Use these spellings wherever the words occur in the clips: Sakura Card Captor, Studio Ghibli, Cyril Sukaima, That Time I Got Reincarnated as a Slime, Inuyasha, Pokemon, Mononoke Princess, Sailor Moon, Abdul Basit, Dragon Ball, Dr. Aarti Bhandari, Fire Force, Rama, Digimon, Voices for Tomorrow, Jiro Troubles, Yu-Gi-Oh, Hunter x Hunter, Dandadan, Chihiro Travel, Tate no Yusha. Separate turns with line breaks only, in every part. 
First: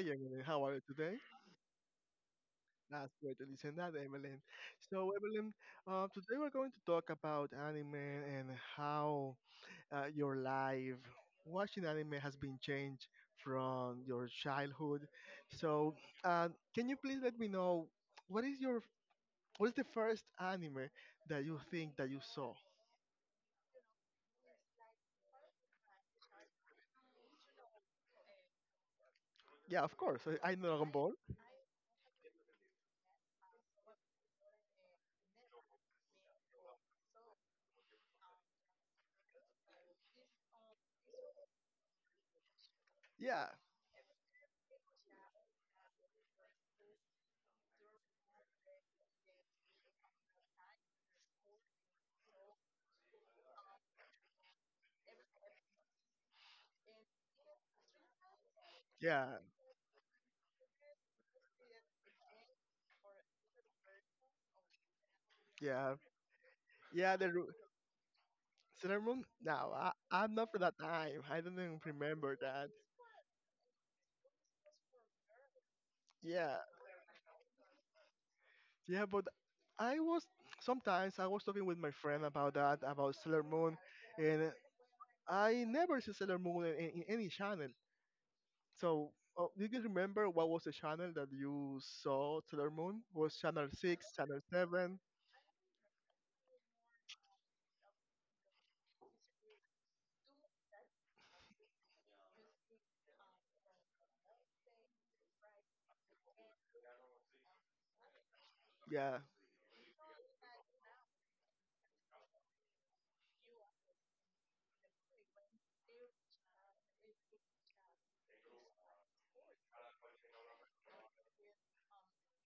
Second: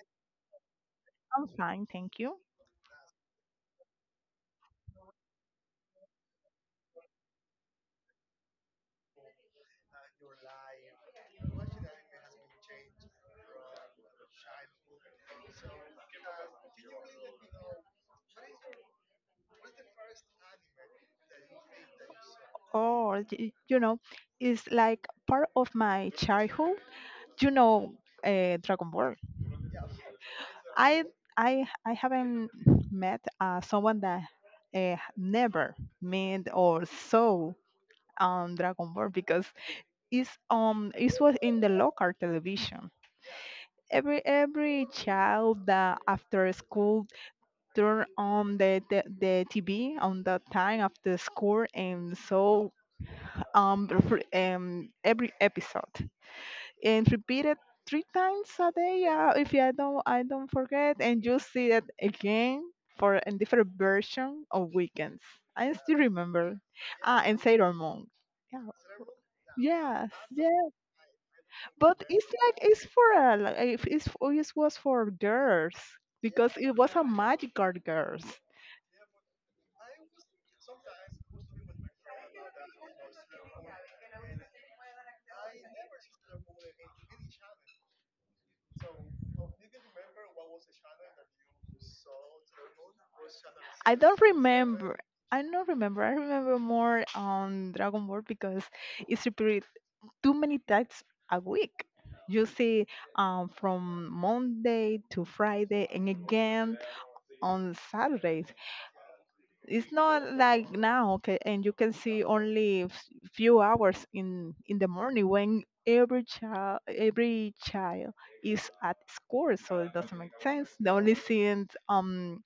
Evelyn. How are you today?
I'm fine, thank you.
That's great to listen that, Evelyn. So, Evelyn, today we're going to talk about anime and how your life watching anime has been changed from your childhood. So, uh, can you please let me know what is your what is the first anime that you think that you saw?
You know, it's like part of my childhood. You know, Dragon Ball.
Yeah, of course. I know Dragon
I
Ball.
I haven't met someone that never met or saw Dragon Ball because it was in the local television.
Yeah,
Every child that after school turn on the TV on that time after school and saw um, re- every episode and repeat it three times a day.
yeah,
If I don't forget, and you see it again for a different version of weekends. I
yeah,
still remember.
yeah.
Ah, and
The
Sailor Moon. Yeah.
cinnamon roll? No,
Yes.
I'm not for
Yeah.
that time. I don't even
But it's
remember
like
that.
it's for a like, if it's for- it was for girls because
Yeah,
it was a magical girls.
yeah, but I was sometimes I was talking with my friend about Sailor Moon, and I never see Sailor Moon in, in any channel. So, do you remember what was the channel that you saw Sailor Moon? Was channel
I
six,
don't
channel
remember.
seven?
I don't remember. I remember more on Dragon Ball because it's repeated too many times a week. You see, from Monday to Friday and again on Saturdays.
Yeah,
It's not like now, okay, and you can see only few hours in the morning when every child is at school, so it doesn't make sense. The only seeing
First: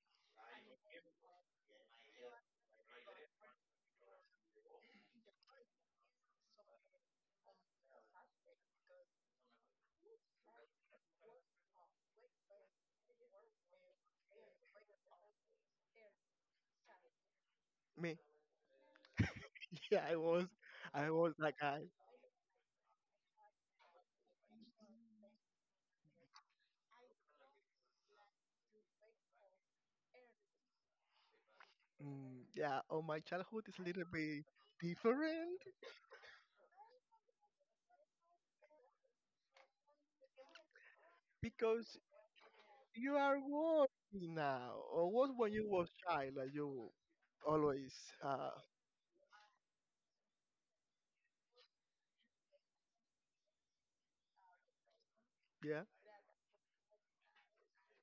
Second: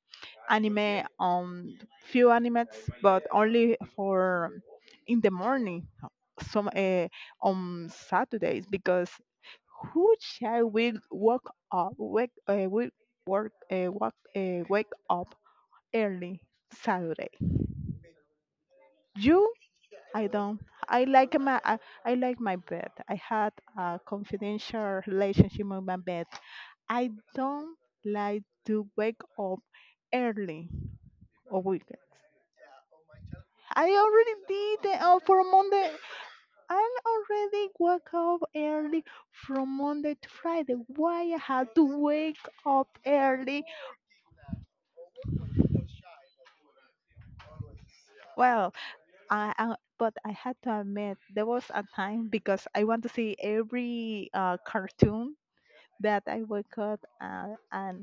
anime on few animates, but only for in the morning, some on Saturdays because who shall we wake up wake we work walk, wake up early Saturday.
me.
You,
Yeah,
I don't. I
I was
like
that
my
guy.
I, I like my bed. I had a confidential relationship with my bed. I don't like to wake up early or weekends.
Mm, yeah. Oh, my childhood is a
I
little
already
bit
did it for
different
Monday. I already woke up early from Monday to Friday. Why I had to
because
wake up
you are
early?
working now, or was when you was child that you always, uh,
Well, I but I had to admit there was a time because I want to see every cartoon
yeah,
that I woke up at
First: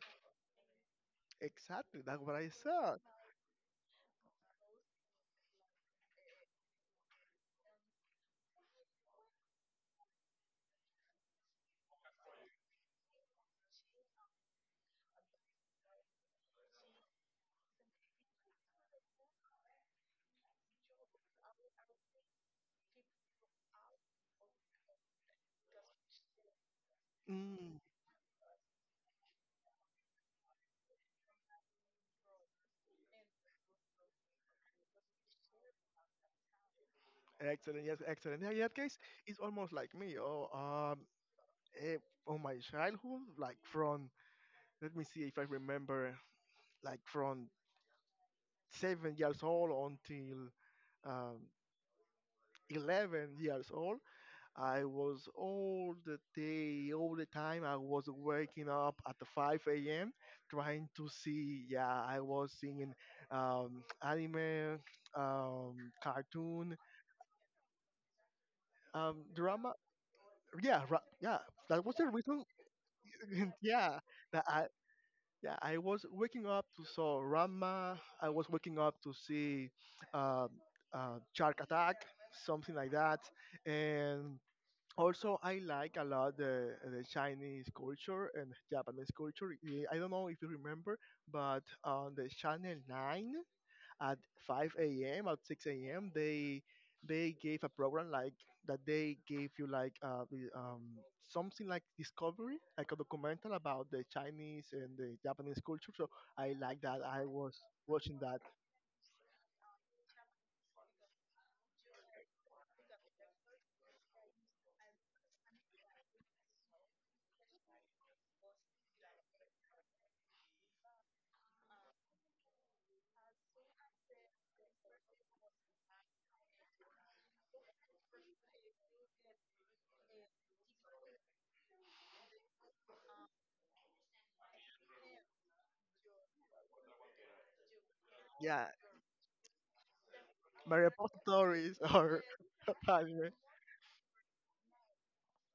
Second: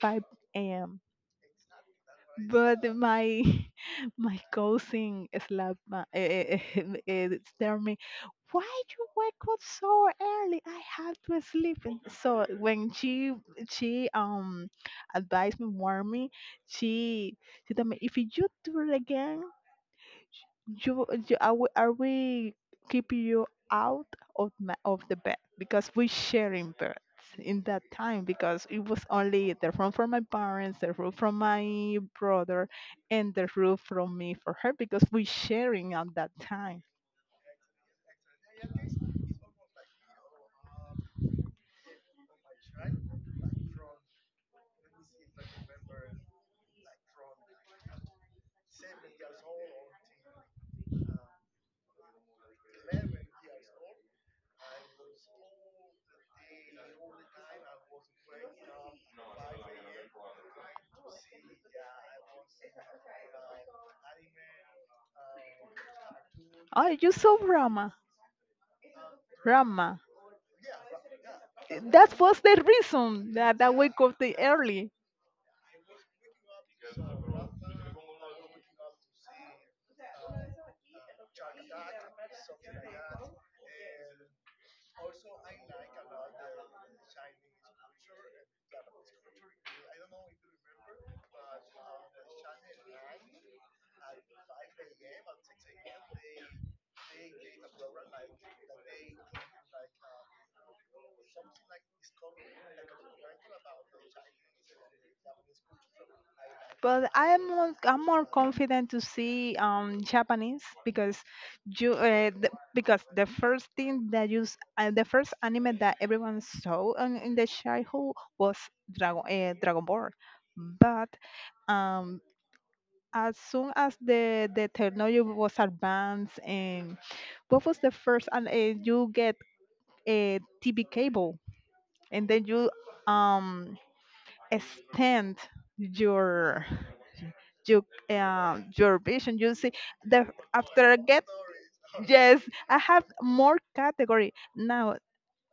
5 a.m.
exactly. That's what I
but
said.
my my cousin slapped my stared me, why you wake up so early, I have to sleep. And so when she advised me, warned me, she she told me, if you do it again, you are we keeping you out of of the bed because we sharing beds in
Mm,
that time because it was only the room for my parents, the room from my brother, and the room from me for her because we sharing at that time.
excellent, yes, excellent. Yeah, in that case, it's almost like me. Oh, eh, on my childhood, like from, let me see if I remember, like from 7 years old until um, 11 years old, I was all the day, all the time. I was waking up at the 5 a.m. trying to see. Yeah, I was seeing anime, um, cartoon,
Oh, you saw Rama,
drama.
Rama.
Yeah. That was the
That was
reason.
the reason that I
Yeah,
wake up the
that I.
early.
Yeah, I was waking up to saw Rama. I was waking up to see um, Shark Attack, something like that, and also I like a lot the Chinese culture and Japanese culture. Yeah, I don't know if you remember, but on the channel 9 at 5 a.m. at 6 a.m. they gave a program like that, they gave you like something like Discovery, like a documental about the Chinese and the Japanese culture. So I like that,
But
I was
I'm
watching
more
that.
confident to see Japanese because you uh, th- because the first thing that the first anime that everyone saw in the childhood was Dragon Ball, but um, as soon as the technology was advanced, and what was the first and you get a TV cable, and then you um extend your your
Yeah,
your vision. You see the
my
after I get.
repositories or
Yes, I have
anime.
more category now.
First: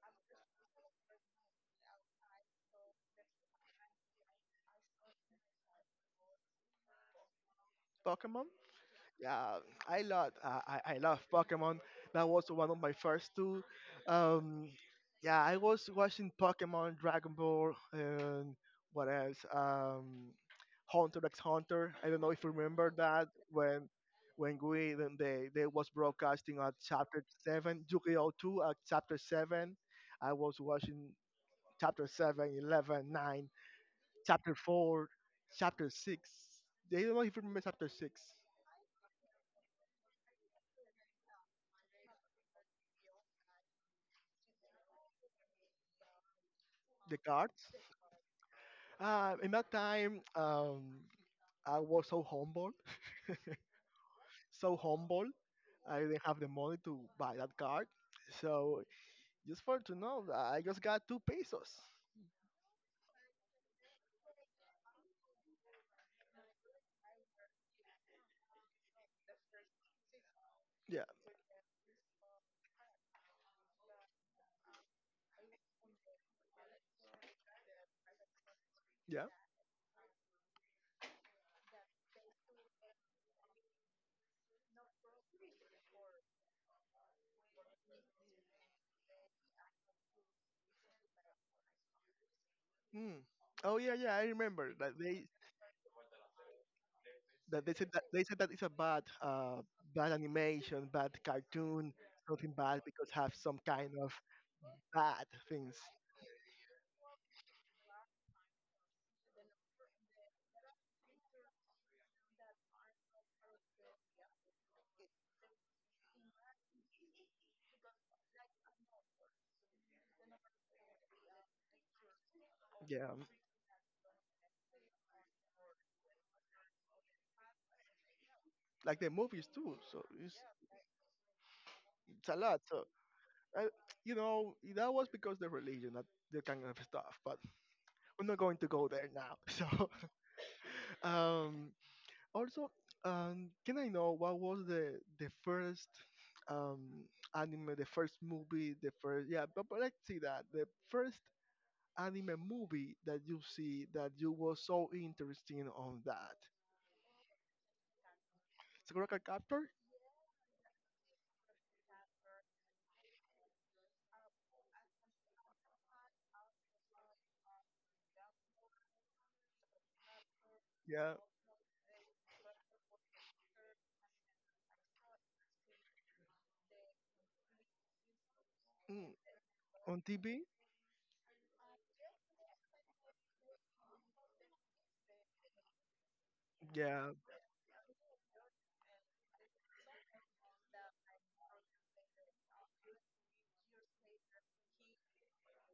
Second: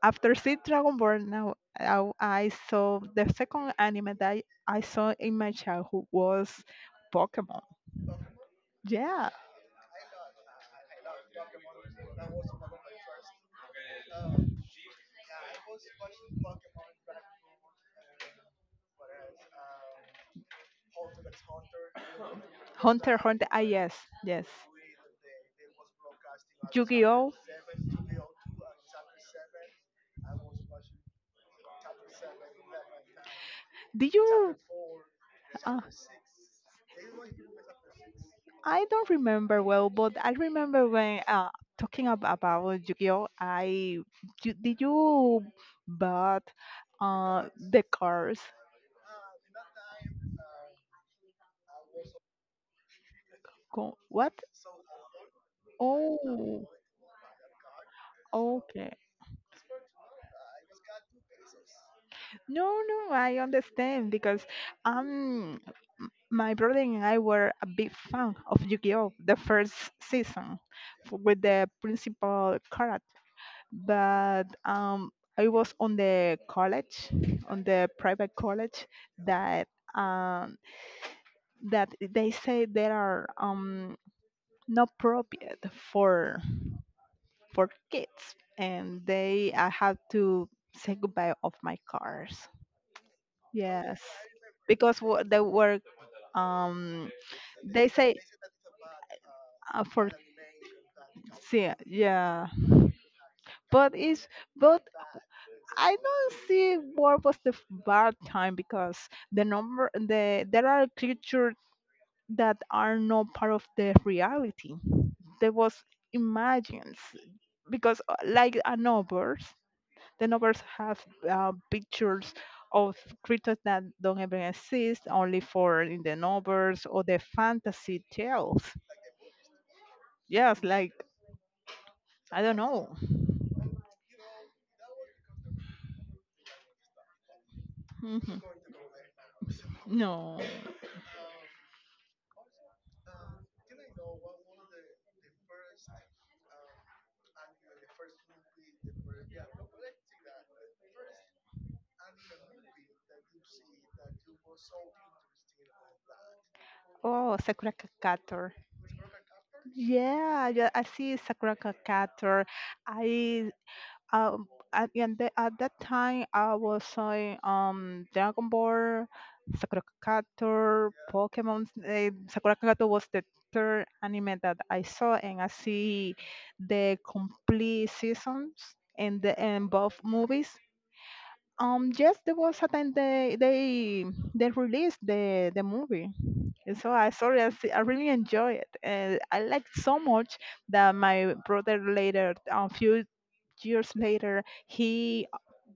After see Dragon Ball, I saw the second anime that I saw in my childhood was Pokemon.
Pokemon.
Yeah,
Yeah, I love Pokemon. That was one of my first two. Um, yeah, I was watching Pokemon, Dragon Ball, and what else? Hunter x Hunter. I don't know if you remember
Hunter x
that
Hunter. Ah, yes, yes.
when we when they was broadcasting at chapter
Yu-Gi-Oh.
seven, Yu-Gi-Oh two at chapter seven. I was watching chapter 7, 11, 9,
Did
chapter
you?
four,
Uh,
chapter six. They don't know if you remember chapter six.
I don't remember well, but I remember when about Yu-Gi-Oh. I You, did you bought
The cards.
the cards?
In that time, I was so humble,
Co- What?
so humble. I didn't have the
Oh,
money to buy that card. So
okay.
just for to know, I just got two pesos.
No, no, I understand because um my brother and I were a big fan of Yu-Gi-Oh! The first season
Yeah,
with the principal character. But I was on the college, on the private college
yeah.
that um that they say there are not appropriate for for kids, and they I had to say goodbye of my cars.
Mm. Oh yeah,
Yes,
yeah. I remember
because
that they
they were um
that they
they
said that
say
they said that it's a bad
for
bad animation, bad
see,
cartoon,
yeah,
something bad because have some
but
kind of
it's, but
bad things.
I don't see what was the bad time because the number the there are creatures that are not part of the reality, there was imagines because like a novel. The novels have pictures of
Yeah,
creatures that don't even exist, only for in the novels or the fantasy tales.
like the movies too. So
Yes, like
it's a
I don't
lot. So
know.
I, you know, that was because the religion, that the kind of stuff. But we're
Mhm.
not going to go there now. So,
No.
um, also, can I know what was the first um anime, the first movie, the first, yeah, but let's see that the first anime movie that you see that you were so interesting on that.
Oh, Sakura Card.
Sakura Card Captor,
Yeah, yeah, I see Sakura Card. I at, and the, end- at that time I was saying Dragon Ball, Sakura Card Captor,
yeah,
Pokemon. Sakura Card Captor was the third anime that I saw, and I see the complete seasons
mm,
and the and both
on TV,
movies. Yes, there was a time they released the movie. And so
yeah,
I sorry, I really enjoy it, and I like so much that my brother later, a few years later, he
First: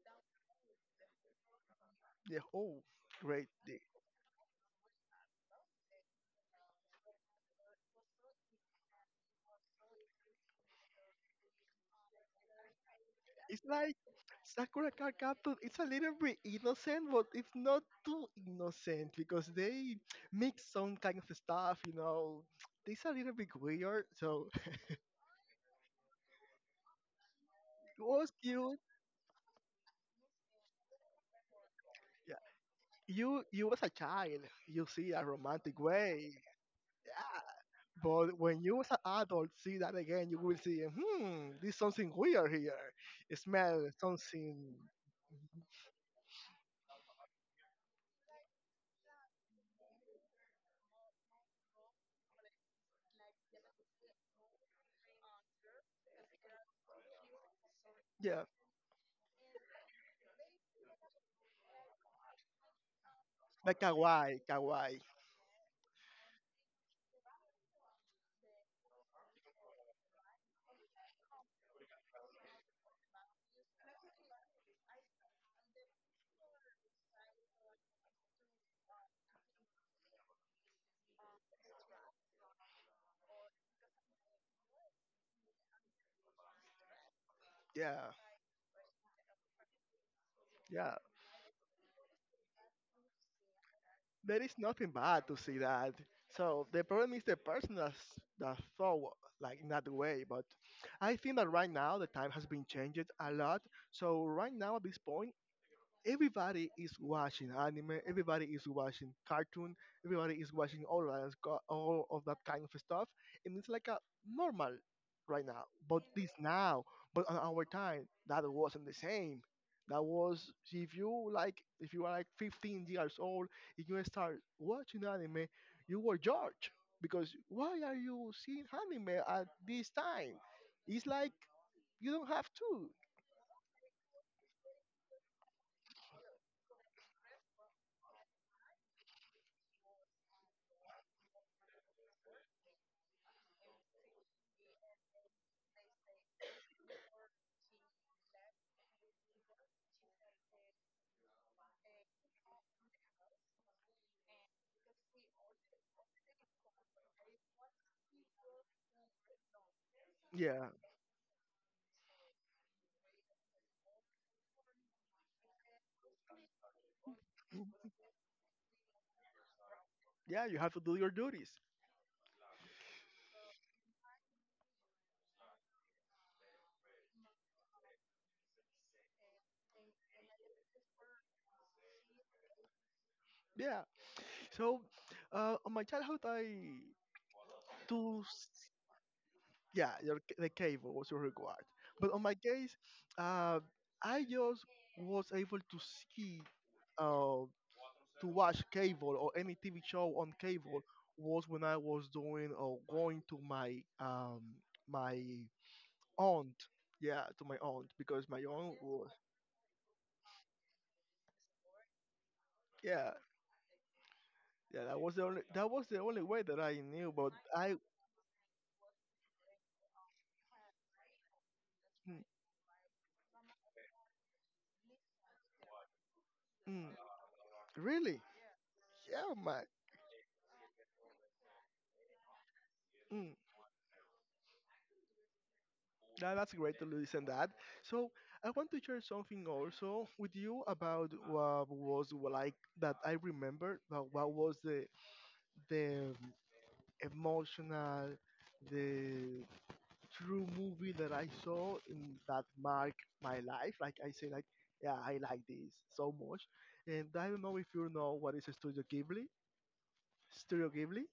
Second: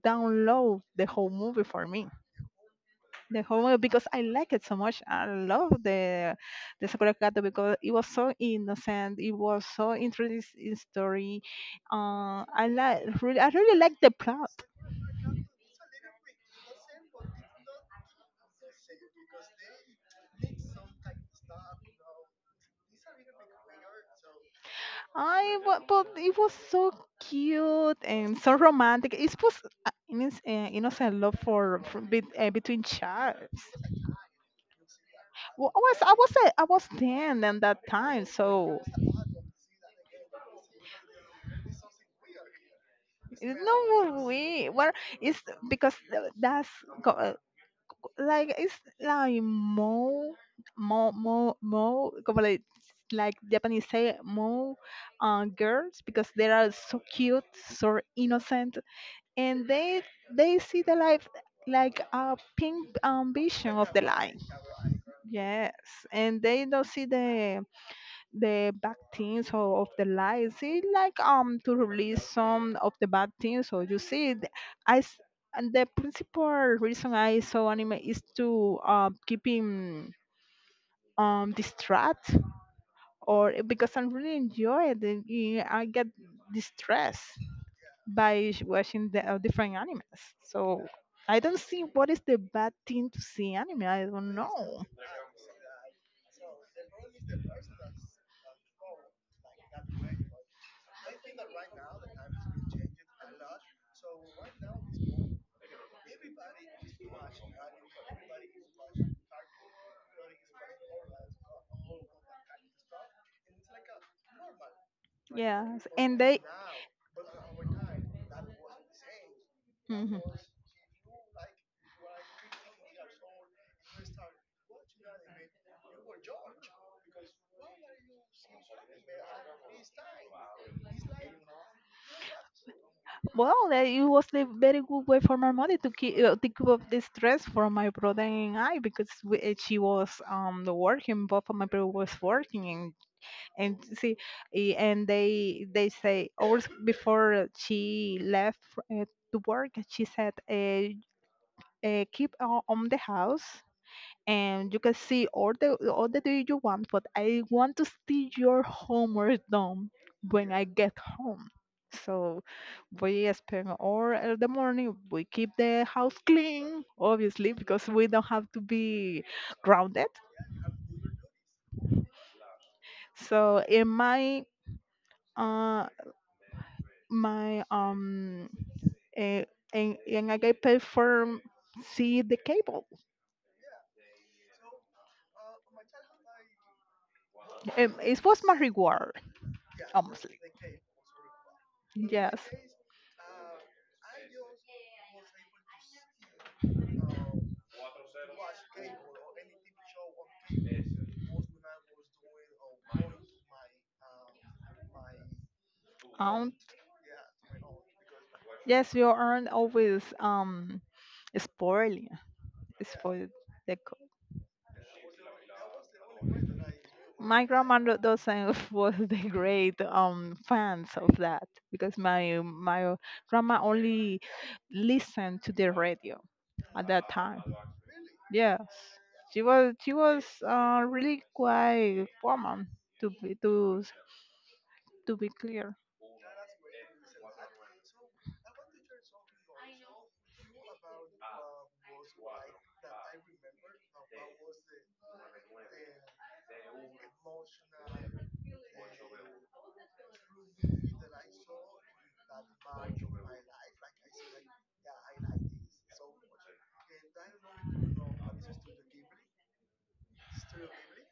download the whole movie for me,
yeah. Oh,
the
great.
whole movie because I like it so much. I love the Sakura Card because it was so innocent, it was so interesting story. I like really, I
It's
really
like
like the plot.
Sakura Card Captor. It's a little bit innocent, but it's not too innocent because they mix some kind of stuff. You know, it's a little bit weird. So
But it was so cute
it was
and so
cute.
romantic. It was innocent love for be,
Yeah,
between chaps.
you was a child. You see a
Well,
romantic way.
I was
Yeah,
ten at that time,
but when you
so
was an adult, see that again, you will see. Hmm, there's something weird here. It
it's
smells
no way.
something.
Well, it's because that's co- like it's like more more like Japanese say more girls because they are so cute, so
Yeah,
innocent, and they see the life like a pink vision
like
of the life,
kawaii, kawaii.
yes, and they don't see the bad things or of the lies. It's like to release some of the bad things. So you see, I s- and the principal reason I saw anime is to keep him distract or because I really enjoy it. And I get distressed
Yeah,
by watching the different animes. So.
yeah.
I don't see what is the bad thing to see anime. I don't
There is
know.
nothing bad to see that. So the problem is the person that's, that thought like in that way. But I think that right now the time has been changed a lot. So right now at this point, everybody is watching anime, everybody is watching cartoon, everybody is watching all that, co- all of that kind of stuff, and it's like a normal right now.
Yes,
But
and
this
they.
now, but on our time, that wasn't the same. That
Mhm.
was if you like, if you are like 15 years old, if you start watching anime, you were judged because why are you seeing anime at this time? It's like you don't have to.
Well, that it was the very good way for my mother to keep up the stress from my brother and I because we, she was working, both of my brother was working, and see, and they say hours before she left uh, to work, she said, "Keep on the house and you can see all the day you want, but I want to see your homework done when I
Yeah,
get home. So we spend all the morning. We keep the house clean, obviously, because we don't have to be grounded.
yeah, you have to do your duties.
So in uh my eh, and I get paid for see the cable.
Yeah. So, on my childhood, I do.
It was
S-
my reward,
Yeah, your, c-
honestly.
the cable was your reward. But on my
Yes.
case, uh, I just was able to see, uh, to watch cable or any TV show on cable was when I was doing or going to my my aunt. Yeah, to my aunt because my aunt
Yes, you
was.
aren't always spoiling.
Yeah,
Spoiled. The co-
yeah, that was the only way that I knew. But
my
I
grandmother doesn't was the great fans of that because my
mm,
my grandma only listened to the radio at
mm,
that time.
really,
Yes,
yeah,
she
man.
was she was uh, really quite woman to
Mm,
to be clear.
that, that's great to listen that. So I want to share something also with you about what was like that I remember. But what was the the emotional, the true movie that I saw in that mark my life. Like I say, like, yeah, I like this so much. And I don't know if you know what is Studio Ghibli. Studio Ghibli.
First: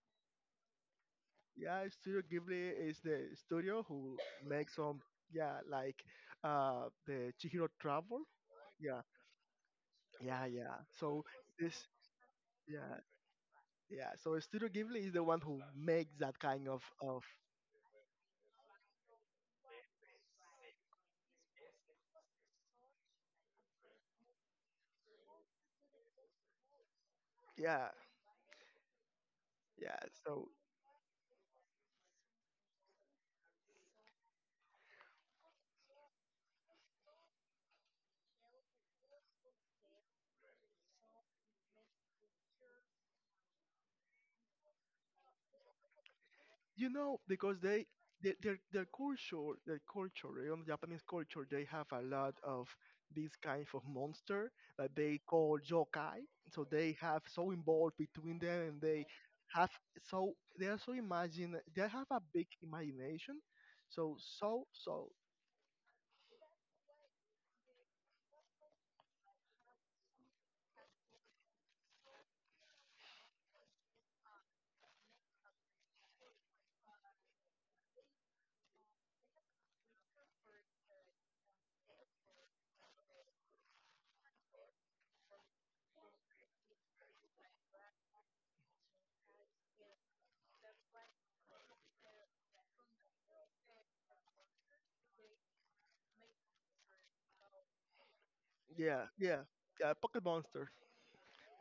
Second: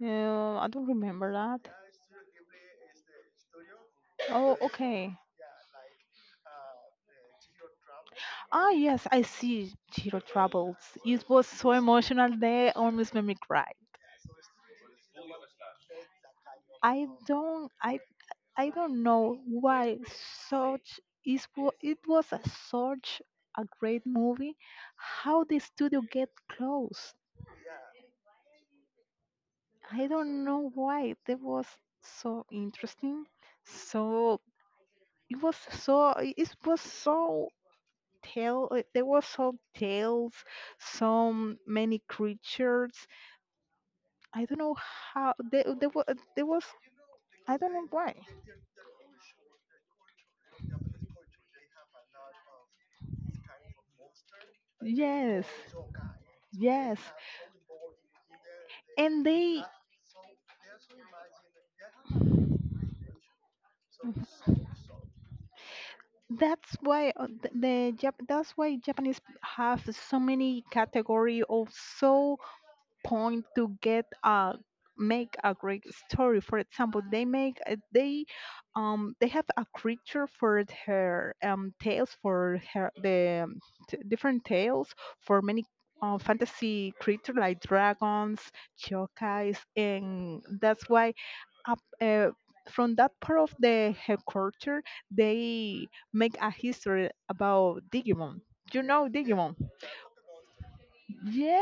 I don't remember that.
Yeah, Studio Ghibli is the studio who
Oh,
makes some,
okay.
yeah, like the Chihiro Travel.
Ah,
Yeah,
yes, I see Jiro
yeah.
Troubles.
So
It was so
this,
emotional, they
yeah,
almost made me cry.
yeah. So Studio Ghibli is the one who makes that kind
I
of,
don't, I, I don't know why such is wa- it was a, such a great movie. How the studio get closed?
yeah, yeah.
I don't
So
know why. That was so interesting. So it was so it was so tale there was some tales, some many creatures. I don't know how there was.
you know,
I
because
don't know why.
they their culture, their culture, you know, Japanese culture, they have a lot of these kinds of monster that they
Yes,
call yokai. So they
yes.
have so involved between them, and they
and they
have so they are so imagine, they have a big imagination. So
That's why that's why Japanese have so many category of so point to get a make a great story. For example, they have a creature for her tales for her the different tales for many fantasy creature like dragons, yokais, and that's why up from that part of the her culture they make a history about digimon. You
yeah,
know digimon,
yeah Pocket Monster.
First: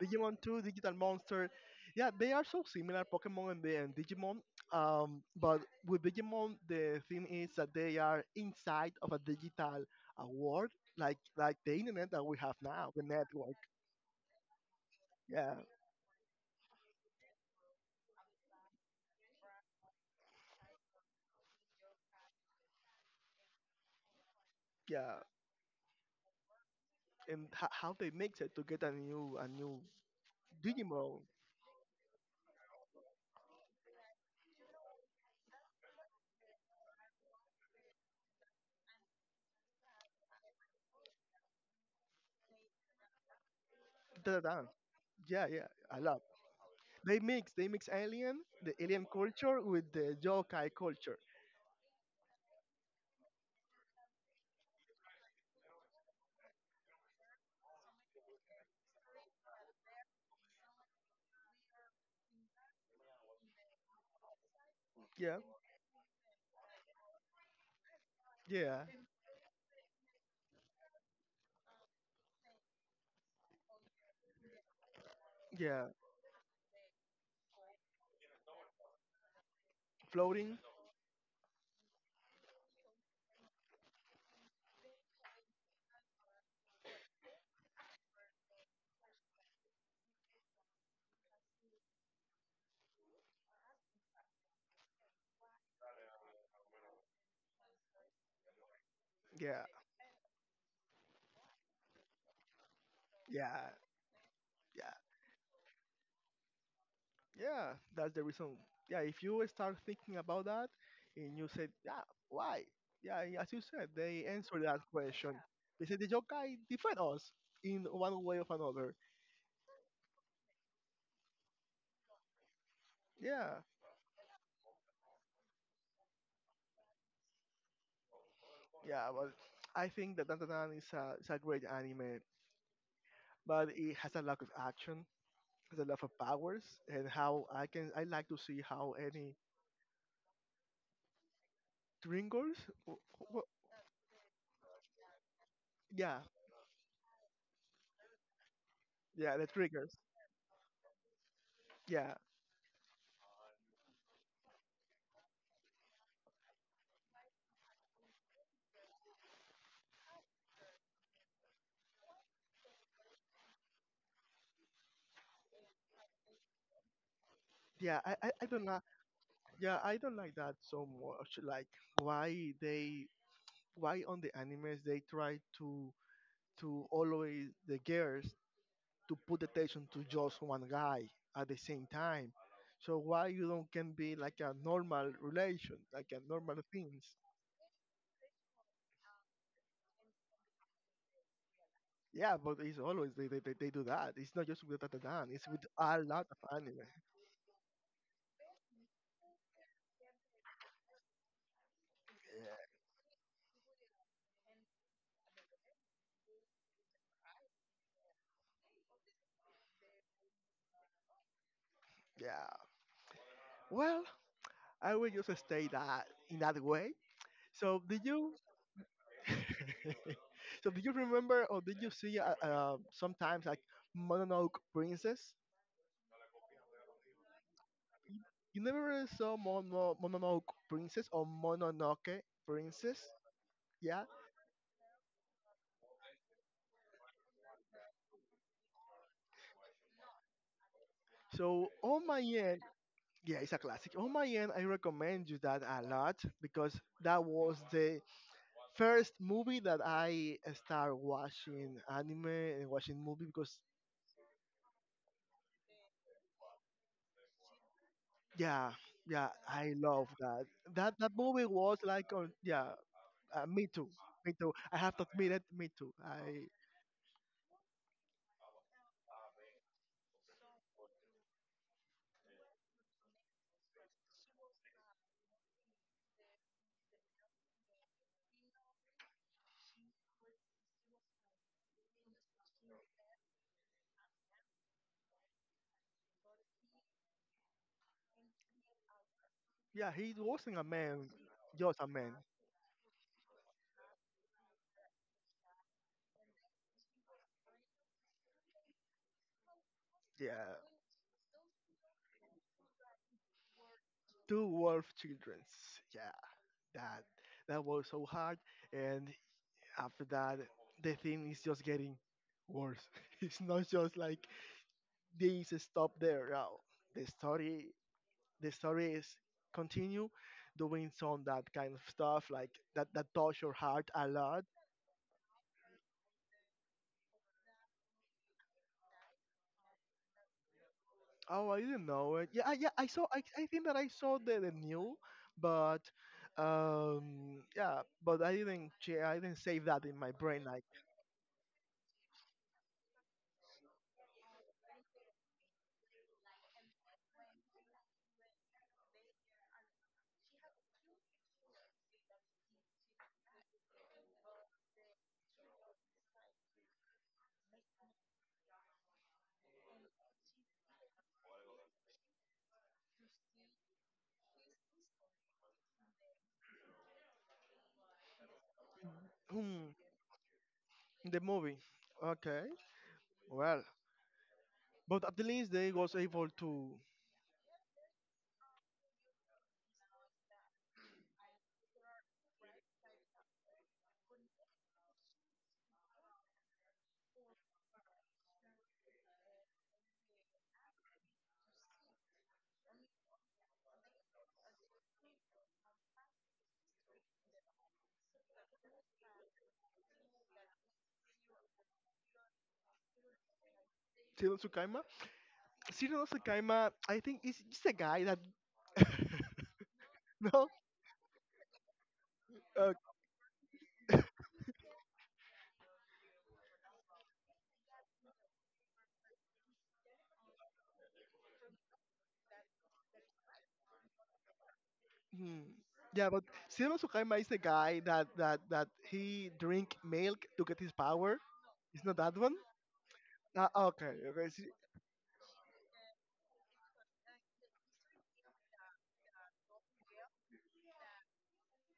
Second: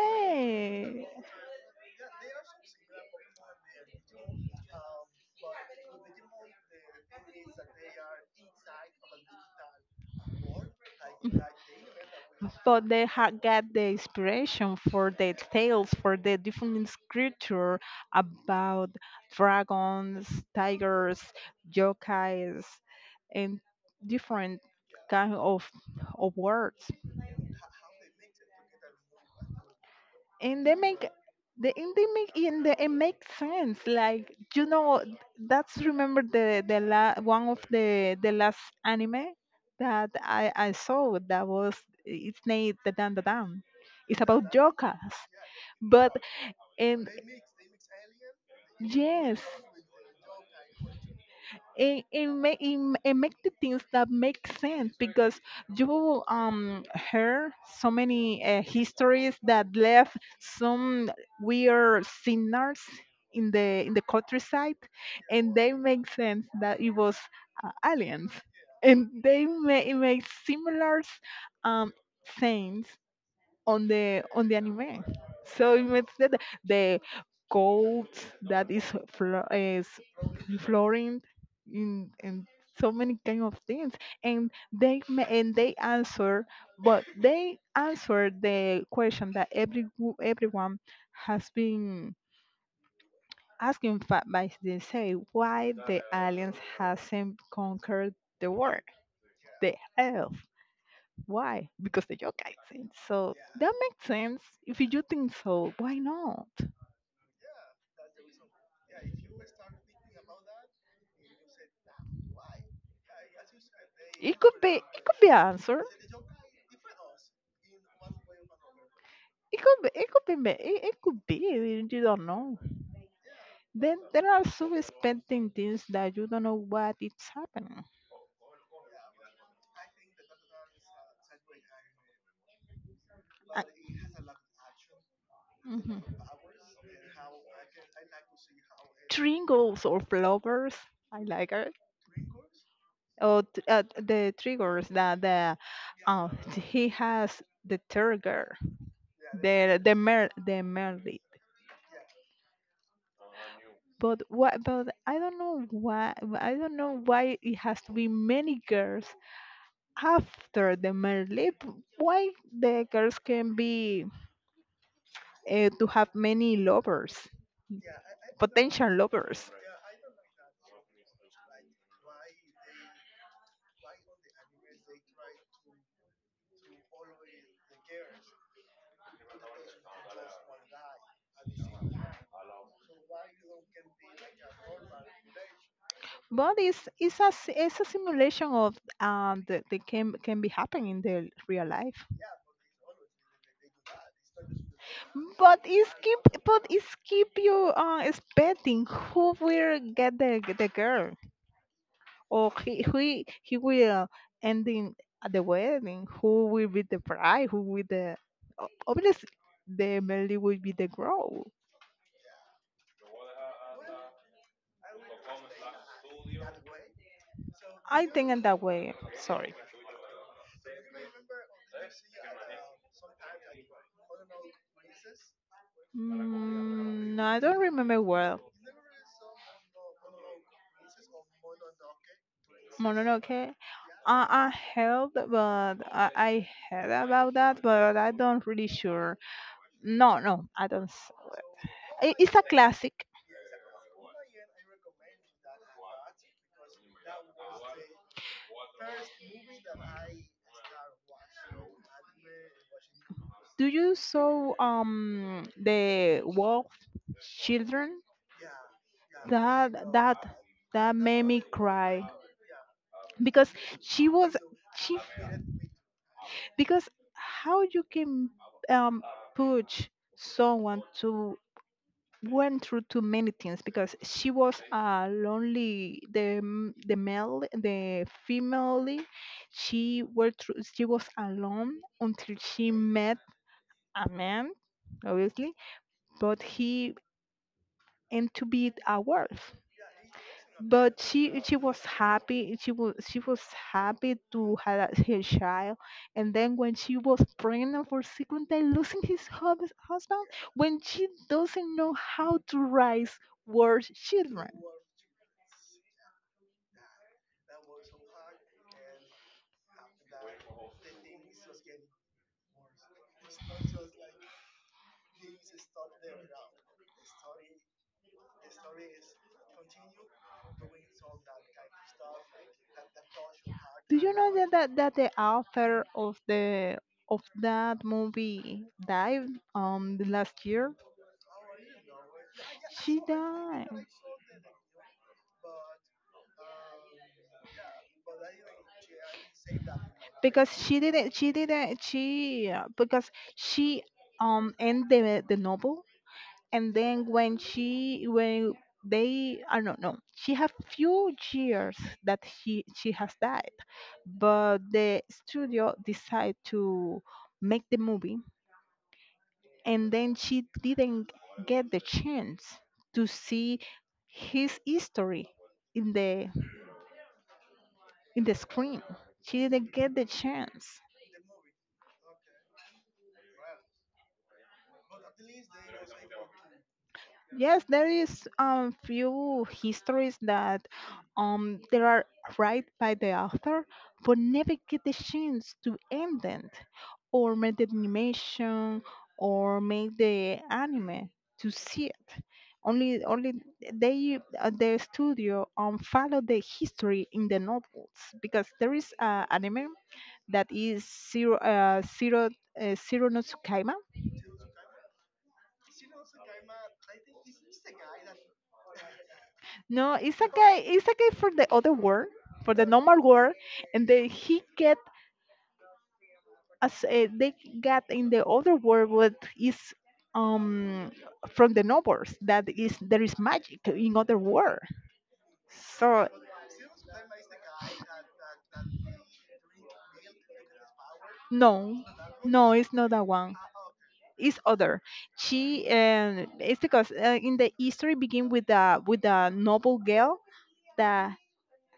Digimon 2, Digital Monster. Yeah, they are so similar, Pokemon and, the, and Digimon. But with Digimon, the thing is that they are inside of a digital world, like the internet that we have
But
now, the
they
network.
got the inspiration for the
Yeah,
tales, for the different scripture about dragons, tigers, yokais, and different
yeah.
kind of words.
And ho- how they mix it to get a new
And they make
Digimon.
the and they make and the, it makes sense, like, you know, that's remember one of the last anime that I saw, that was it's named the dan, it's
Da, da,
about
da.
jokers,
Yeah, yeah, I
but
love.
and,
They mix alien, the alien
yes,
culture with the yokai culture.
and it make it, make the things that make sense because you heard so many histories that left some weird sinners in the countryside,
Yeah,
and they make sense that it was aliens,
yeah,
and they make similar um things on the anime. So it
yeah.
means that the gold that is flo- is
Floating.
flowing in so many kind of things, and and they answer, but they answer the question that every everyone has been asking by, they say, why the aliens hasn't conquered the world,
Yeah,
the earth, why? Because the yokai sing. So
yeah,
that makes sense. If
yeah.
you think so, why not?
Yeah, that's the reason. Yeah, if you start thinking about that and you said, yeah, why? Yeah, and as you said, they
It could
answered
be.
that
It could be
question.
an answer.
They said the yokai defend us in one way or another.
It could be. It could be. It, it could be. You don't know.
Yeah,
Then there are so expecting things that you don't know what it's happening.
yeah, but I think that Dandadan is a great anime,
Uh,
but it has a lot of action, has a
mhm.
lot of powers, and how I can I like to see how any
Tringles or flowers. I like her.
triggers, w-
Or
w-
the triggers that the
yeah,
uh, he has the trigger,
yeah, the
the
triggers,
mer the merit.
yeah,
But what? But I don't know why. I don't know why it has to be many girls after the merit. Why the girls can be to have many lovers,
yeah. I don't.
potential lovers.
Yeah, I don't like that so much. Like why they why on the animes they try to always the girls to put attention to just one guy at the same time. So why you don't can be like a normal relation, like a
But
normal
it's
things.
it's a s- it's a simulation of that can be happening in the real life.
Yeah, but it's always they do that. It's not just with Tatadan, it's
But
with
it's
a
keep,
lot of
but
anime.
it's keep you expecting who will get the girl, or he will ending at the wedding. Who will be the bride? Who will obviously the Melly will be the grow.
Yeah, yeah. Well, I will just stay that in that way. So did
I think
you
in that way. Sorry.
so do you remember or did you see sometimes like Mononoke Princess?
Mm, no, I don't remember
You
well.
never really saw Mono, Mononoke Princess or Mononoke Princess?
Mononoke.
Yeah.
I heard, but I heard about that, but I don't really sure. No, no, I don't.
So on my
It's a
end,
classic.
yeah, it's a classic. On my end, I recommend you that a lot because that was the first movie that I started watching anime and watching movie because
Do you saw the Wolf Children?
yeah, yeah, I
That
love
that
that. That
that
that
made me
movie was
cry
like on, yeah.
because
Me too.
she
Me
was
too. I have
she
to admit it. Me too. I
because how you can um push someone to went through too many things because she was a lonely the m- the male the female she were through she was alone until she met a man obviously but he and to be a wolf
yeah, he wasn't a
but
man,
she
just
was
a man.
happy to have her child and then when she was pregnant for second time losing his husband
Yeah,
when she doesn't know how to raise worse
two
children.
wolf childrens. Yeah, that that was so hard. And after that, the thing is just getting worse. It's not just like this stop there. No, the story is continue doing some that kind of stuff like that that touch your heart
Do
a
you know
lot.
that the author of the of that movie died the last year?
Oh, I didn't know it. Yeah, I
She
saw. I think
died
that I saw the new, but yeah, but I didn't. Che- I didn't save that in my brain.
because
Like,
she didn't she didn't she because she ended the novel and then when they I don't know she have few years that he she has died, but the studio decide to make the movie and then she didn't get the chance to see his history in the screen. She didn't
hmm,
get the chance.
the movie. Okay, well, but at the least they was able to.
Yes, there is few histories that they are right by the author, but never get the chance to end it, or make the animation, or make the anime to see it. Only they the studio follow the history in the novels because there is anime that is zero no.
Cyril Sukaima. Cyril Sukaima. I think is just a guy that.
No, it's like a
No.
guy. It's like a guy for the other world, for the
Uh,
normal world, and then he get as they get in the other world what is um from the novels that is there is magic in other world.
hmm.
So
Yeah, but Cyril Sukaima is the guy that he drink milk to get his power.
no,
It's not that one.
no, it's not that one.
Ah, okay, okay.
It's other. She it's because in the history begin with the noble girl that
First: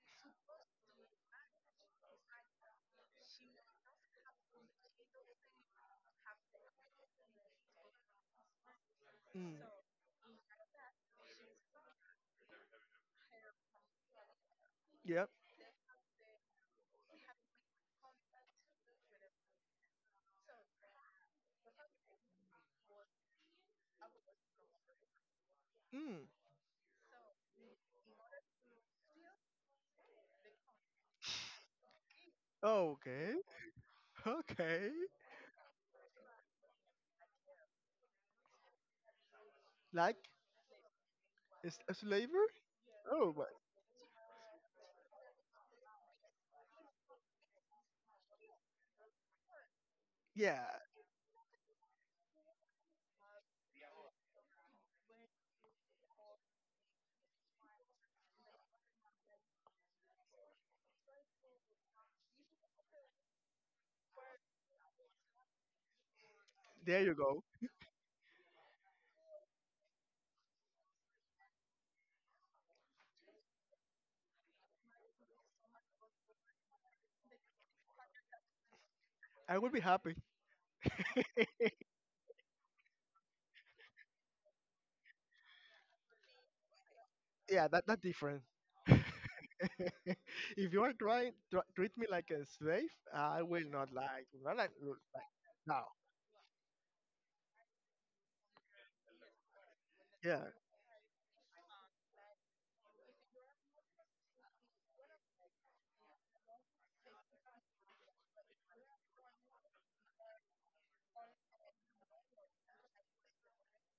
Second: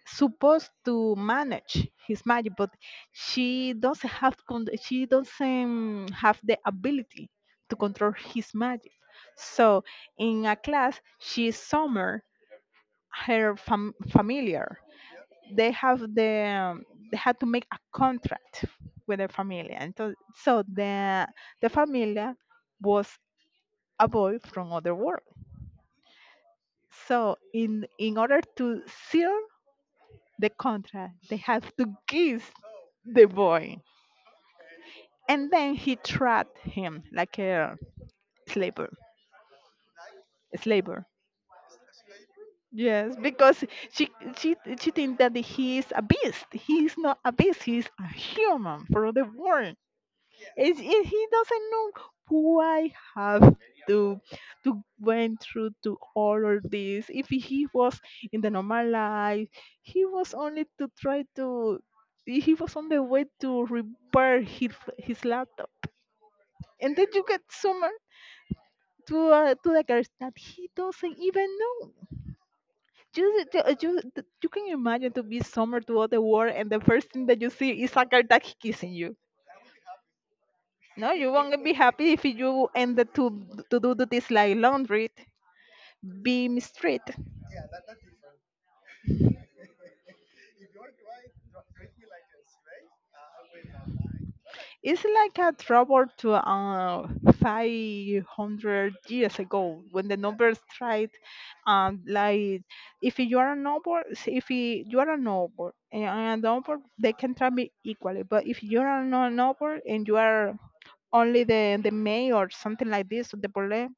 supposed to manage his magic, but she doesn't have the ability to control his magic.
Mm.
So in a class, she summoned her familiar.
Yep.
They have the they had to make a contract with the familia, and so, so the familia was a boy from other world.
Mm.
So in order to seal the contract, they have to kiss
Oh,
the
okay.
boy
Okay.
and then he trapped him like a slaver,
Like,
slaver,
it's a slaver?
yes,
Oh, but
because she she think that he is a beast, he is not a beast, he is a human for the world
yeah.
and he doesn't know why have to to went through to all of this if he was in the normal life, he was only to try to, he was on the way to repair his laptop and
There
then
you
you
go.
get so much to the girls that he doesn't even know. Just you can imagine to be summer to all the world, and the first thing that you see is a girl that he kissing you.
I would be happy.
No, you won't be happy if you ended to do this like laundry, be mistreated.
Yeah, that that different. If you are trying treat me like a slave, I will not like not like,
It's like a
no.
trouble to 500 years ago when the
Yeah,
numbers tried, like if you are a noble, if you are a noble and I am a noble, they can treat me equally. But if you are not a noble and you are only the mayor or something like this, the bullet,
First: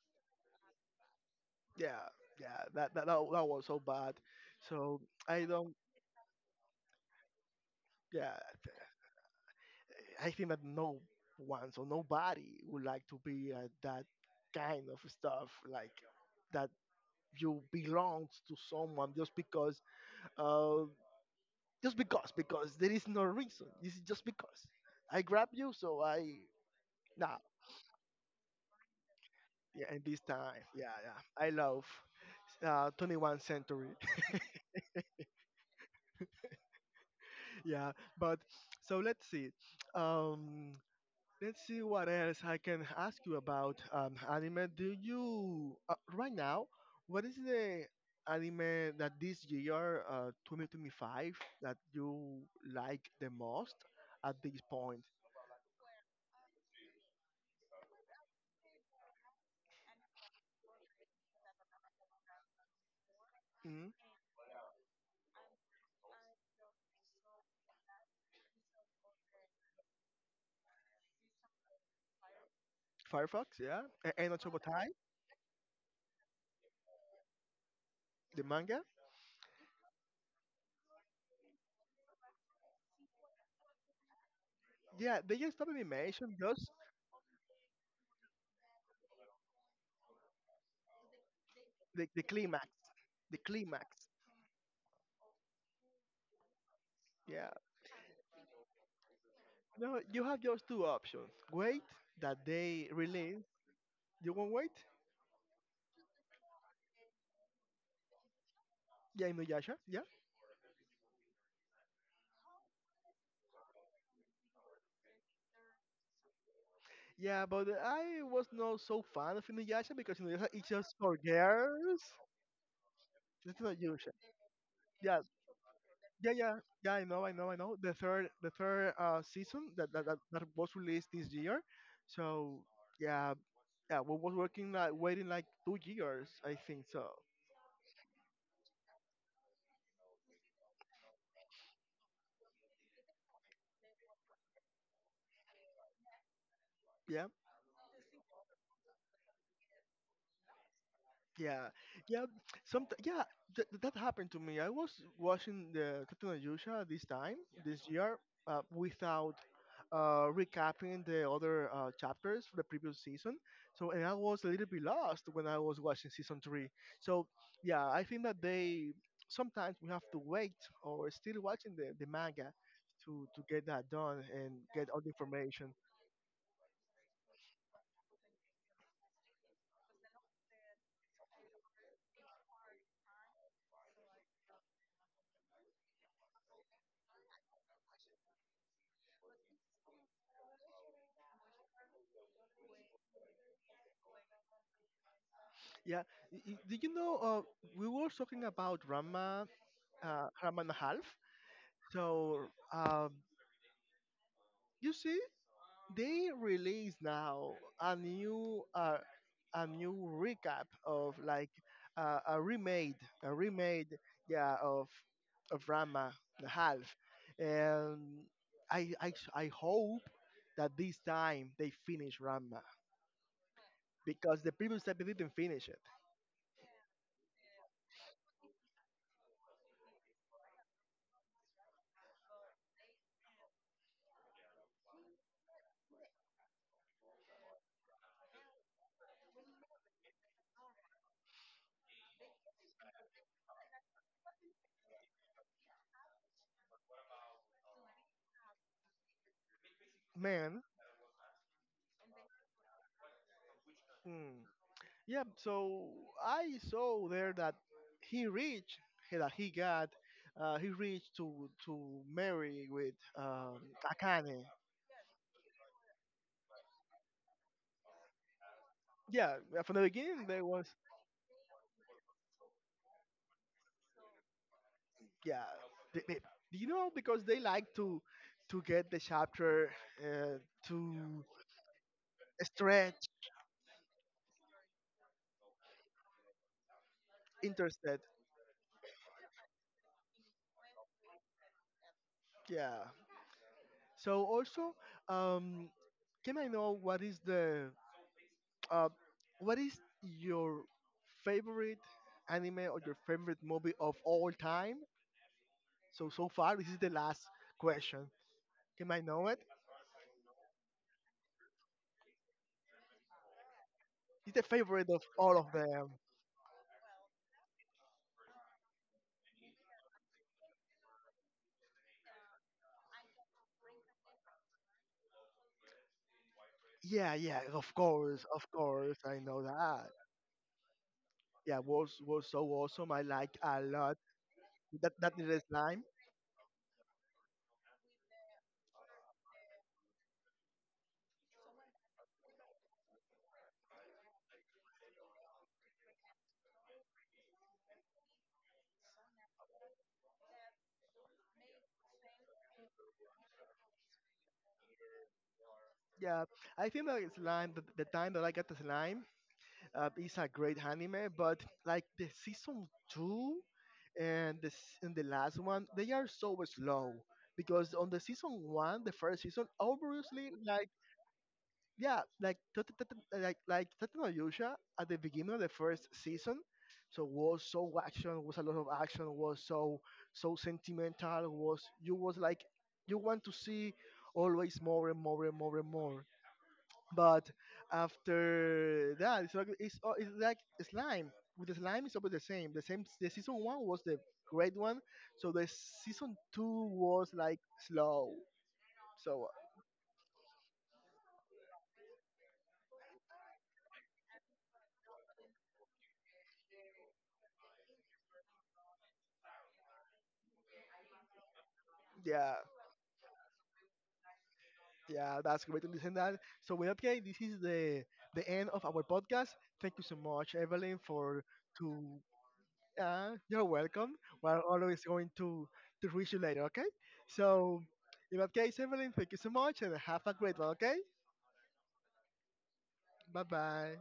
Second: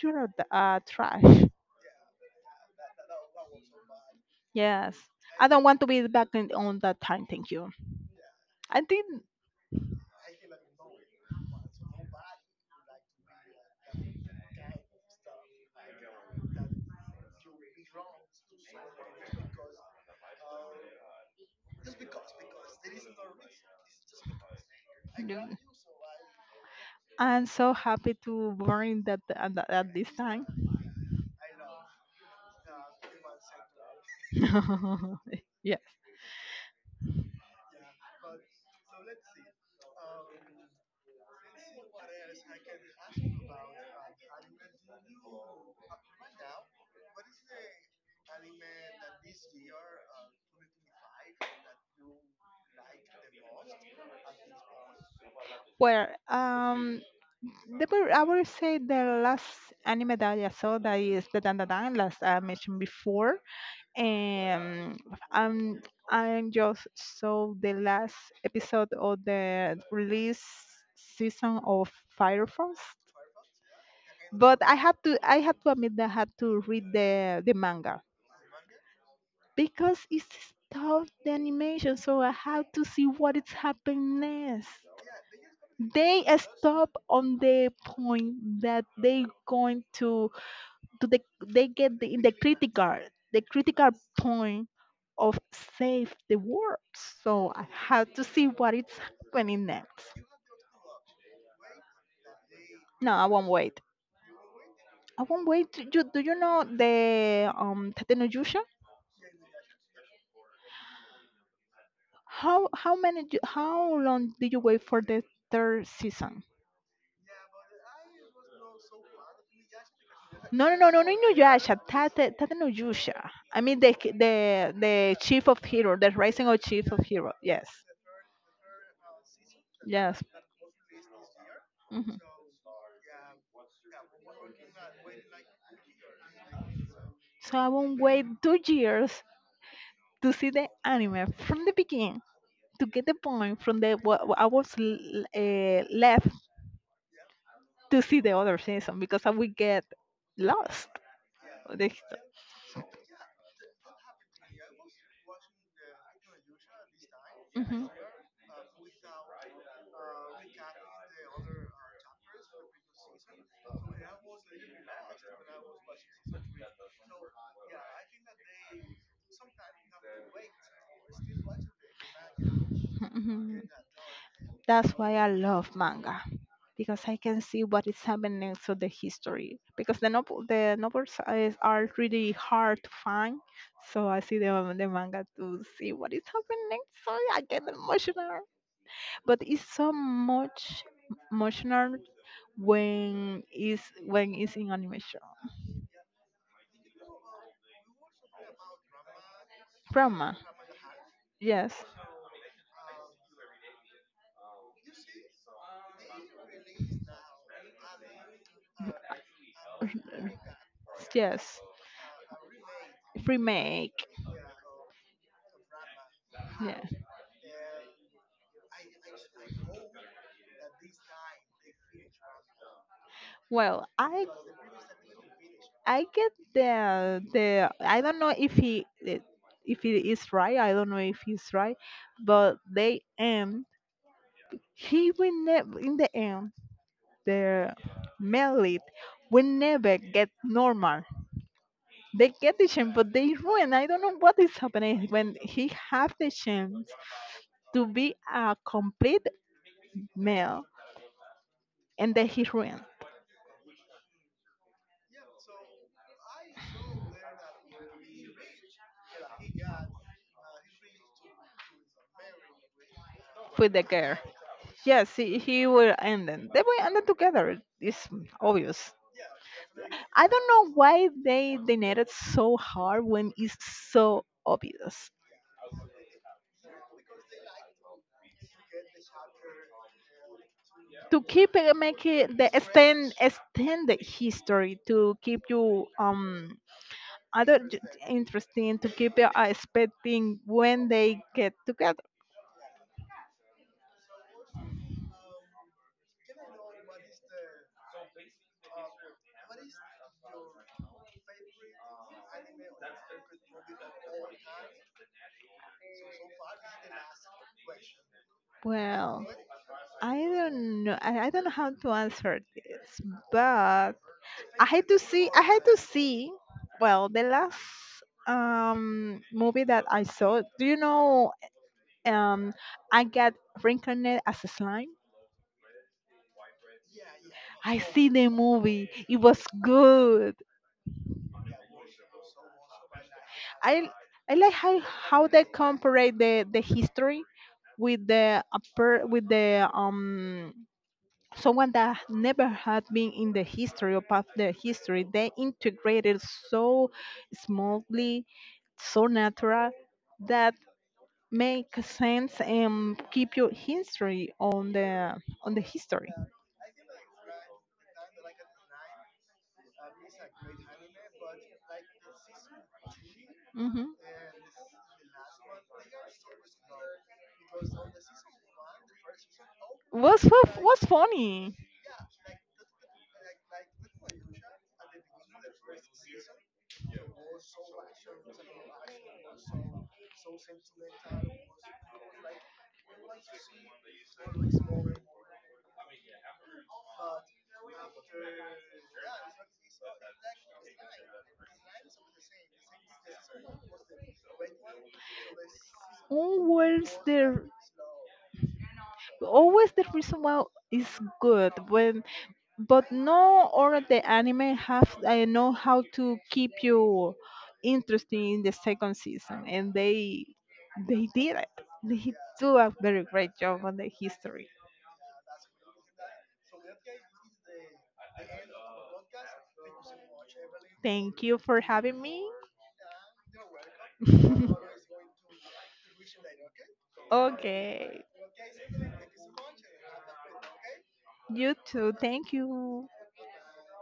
you're a trash.
yeah, yeah. That was so bad.
Yes,
So I
I don't
don't.
want to be back in, on that time. Thank you.
Yeah,
I
I think that no one, so nobody would like to be that kind of stuff. Like that you belong to someone uh, just because there is no reason, this is just because I grab
think.
you so I now.
I'm so happy to born that at,
Yeah,
at
and
this
this
time.
time, yeah, yeah, I love 21st century.
Yes.
Yeah, but so let's see, um let's see what else I can ask you about anime. Do you right now? What is the anime that this year, 2025, that you like the most at this point?
Well, the, I would say the last anime that I saw that is the Dandadan, last I mentioned before,
Mm.
and um, I just saw the last episode of the release season of Fire Force.
Firefox, yeah, A- and
But
October Time,
I had to admit that I had to read the manga
the manga.
because it's stopped the animation, so I have to see what is happening next.
Yeah, they just stop
They
animation, just
stop on the point that they going to to the they get
the,
the, in
the climax, the
the
climax.
critical point of save the world.
Yeah,
So I have to see what is happening
no,
next.
you have just two options. Wait that they
No, I
release.
won't wait.
You won't wait.
I won't wait. Do you know the Tate no Yusha?
Yeah, Inuyasha. Yeah.
How how long did you wait for the third season?
Yeah, but I was not so fan of Inuyasha because Inuyasha is
No, no, no,
just
no, no,
for
in Nuyasha.
girls.
Tate Nuyusha. I
It's not
mean
usual.
the
Yeah,
chief of hero, the
yeah,
rising
yeah,
of chief
yeah.
of
I know, I
hero.
know, I
Yes,
know. The third season that that, that
yes.
that was released this year.
Mhm.
So yeah, yeah, we was working like waiting like 2 years, I think. So
So I won't wait 2 years to see the anime from the beginning to get the point from the what I was left
yeah.
to see the other season because I will get lost.
Yeah,
With the
yeah, some, yeah, that happened to me. I was watching the Tatuna Yusha this time
hmm,
this
hmm.
year without recapping the other chapters for the previous season. So and I was a little bit lost when I was watching season 3. So yeah, I think that they sometimes we have to wait or still watching the manga to get that done and get
That's
all the
why I love
information.
manga because I can see what is happening to the history. Because the novel, the novels is, are really hard to find, so I see the manga to see what is happening. So I get emotional, but it's so much emotional when is when it's in animation
Yeah. Did you know we were talking about Rama,
drama.
Rama and a half?
Yes.
So, um, you see, they release now a new, a new recap of like,
Yes,
uh, a remade, a remade,
remake,
yeah, of Rama the
yeah.
half, and I hope that this time they finish Rama
Well, i
because the previous time they didn't finish it.
i get the, I don't know if if it is right, I don't know if he's right, but they end he will never in the end the male lead will never get normal. They get the chance but they ruin, I don't know what is happening when he have the chance to be a complete male
Man,
and the heroine.
hmm. Yeah, so I saw there that he reached that he got he reached to marry with
With the girl.
Akane.
Yes, he will end them. They will end it together. It's obvious.
Yeah, yeah, from the beginning
I
there
don't
was
know why they denied it so hard when it's so obvious.
yeah. They, they, you know because they like to get the chapter, uh,
To
to
keep make it the
stretch
extended history to keep you other j-
interested.
interesting to keep expecting when they get together?
Yeah. So also, um, can I know what is the Uh, what is your favorite anime or your favorite movie of all time? So so far, this is the last question. You might
Well,
know it.
I don't know. I don't know how to answer this, but
It's the
I had
favorite
to
of
see.
all
I
of
had to
them.
see. Well, the last movie that I saw. Do you know? Um, I got reincarnated as a slime.
Yeah, yeah,
I see the
of
movie.
course,
It
I know
was
that.
good.
Yeah, was so awesome. I like a
I
lot
I like how
that that
how
is little
they
slime.
compare the history with the upper, with the someone that never had been in the history or past the history. They integrated so smoothly, so natural that make sense and keep your history on the history.
Yeah, I think that slime. The time that I got the slime, is a great anime, but like the season two
Hmm.
and and the last one they are so slow because on the season one the first season
Was
obviously like,
was funny.
yeah, like like Tata no Yusha at the beginning of the first season, so was so action, was a lot of action, was so so sentimental, was, you was like you want to see always more and more and more and more, but after that, it's like slime. With the slime, it's always the same. The same. The season one was the great one, so the season two
Always
was like
there,
slow. So
always the reason why is good when but no or the anime have I know how to keep you interested in the second season and they did it they
yeah,
do a very great job on the history.
yeah, that's great to listen that. So with that, guys, this is the end of our podcast. Thank you so much, Evelyn, for
Thank you for
to.
having me.
You're welcome. We're always going to reach you later. Okay. So
Okay.
in that case, Evelyn, thank you so much, and have a great one. Okay.
You too. Thank you.
Bye bye.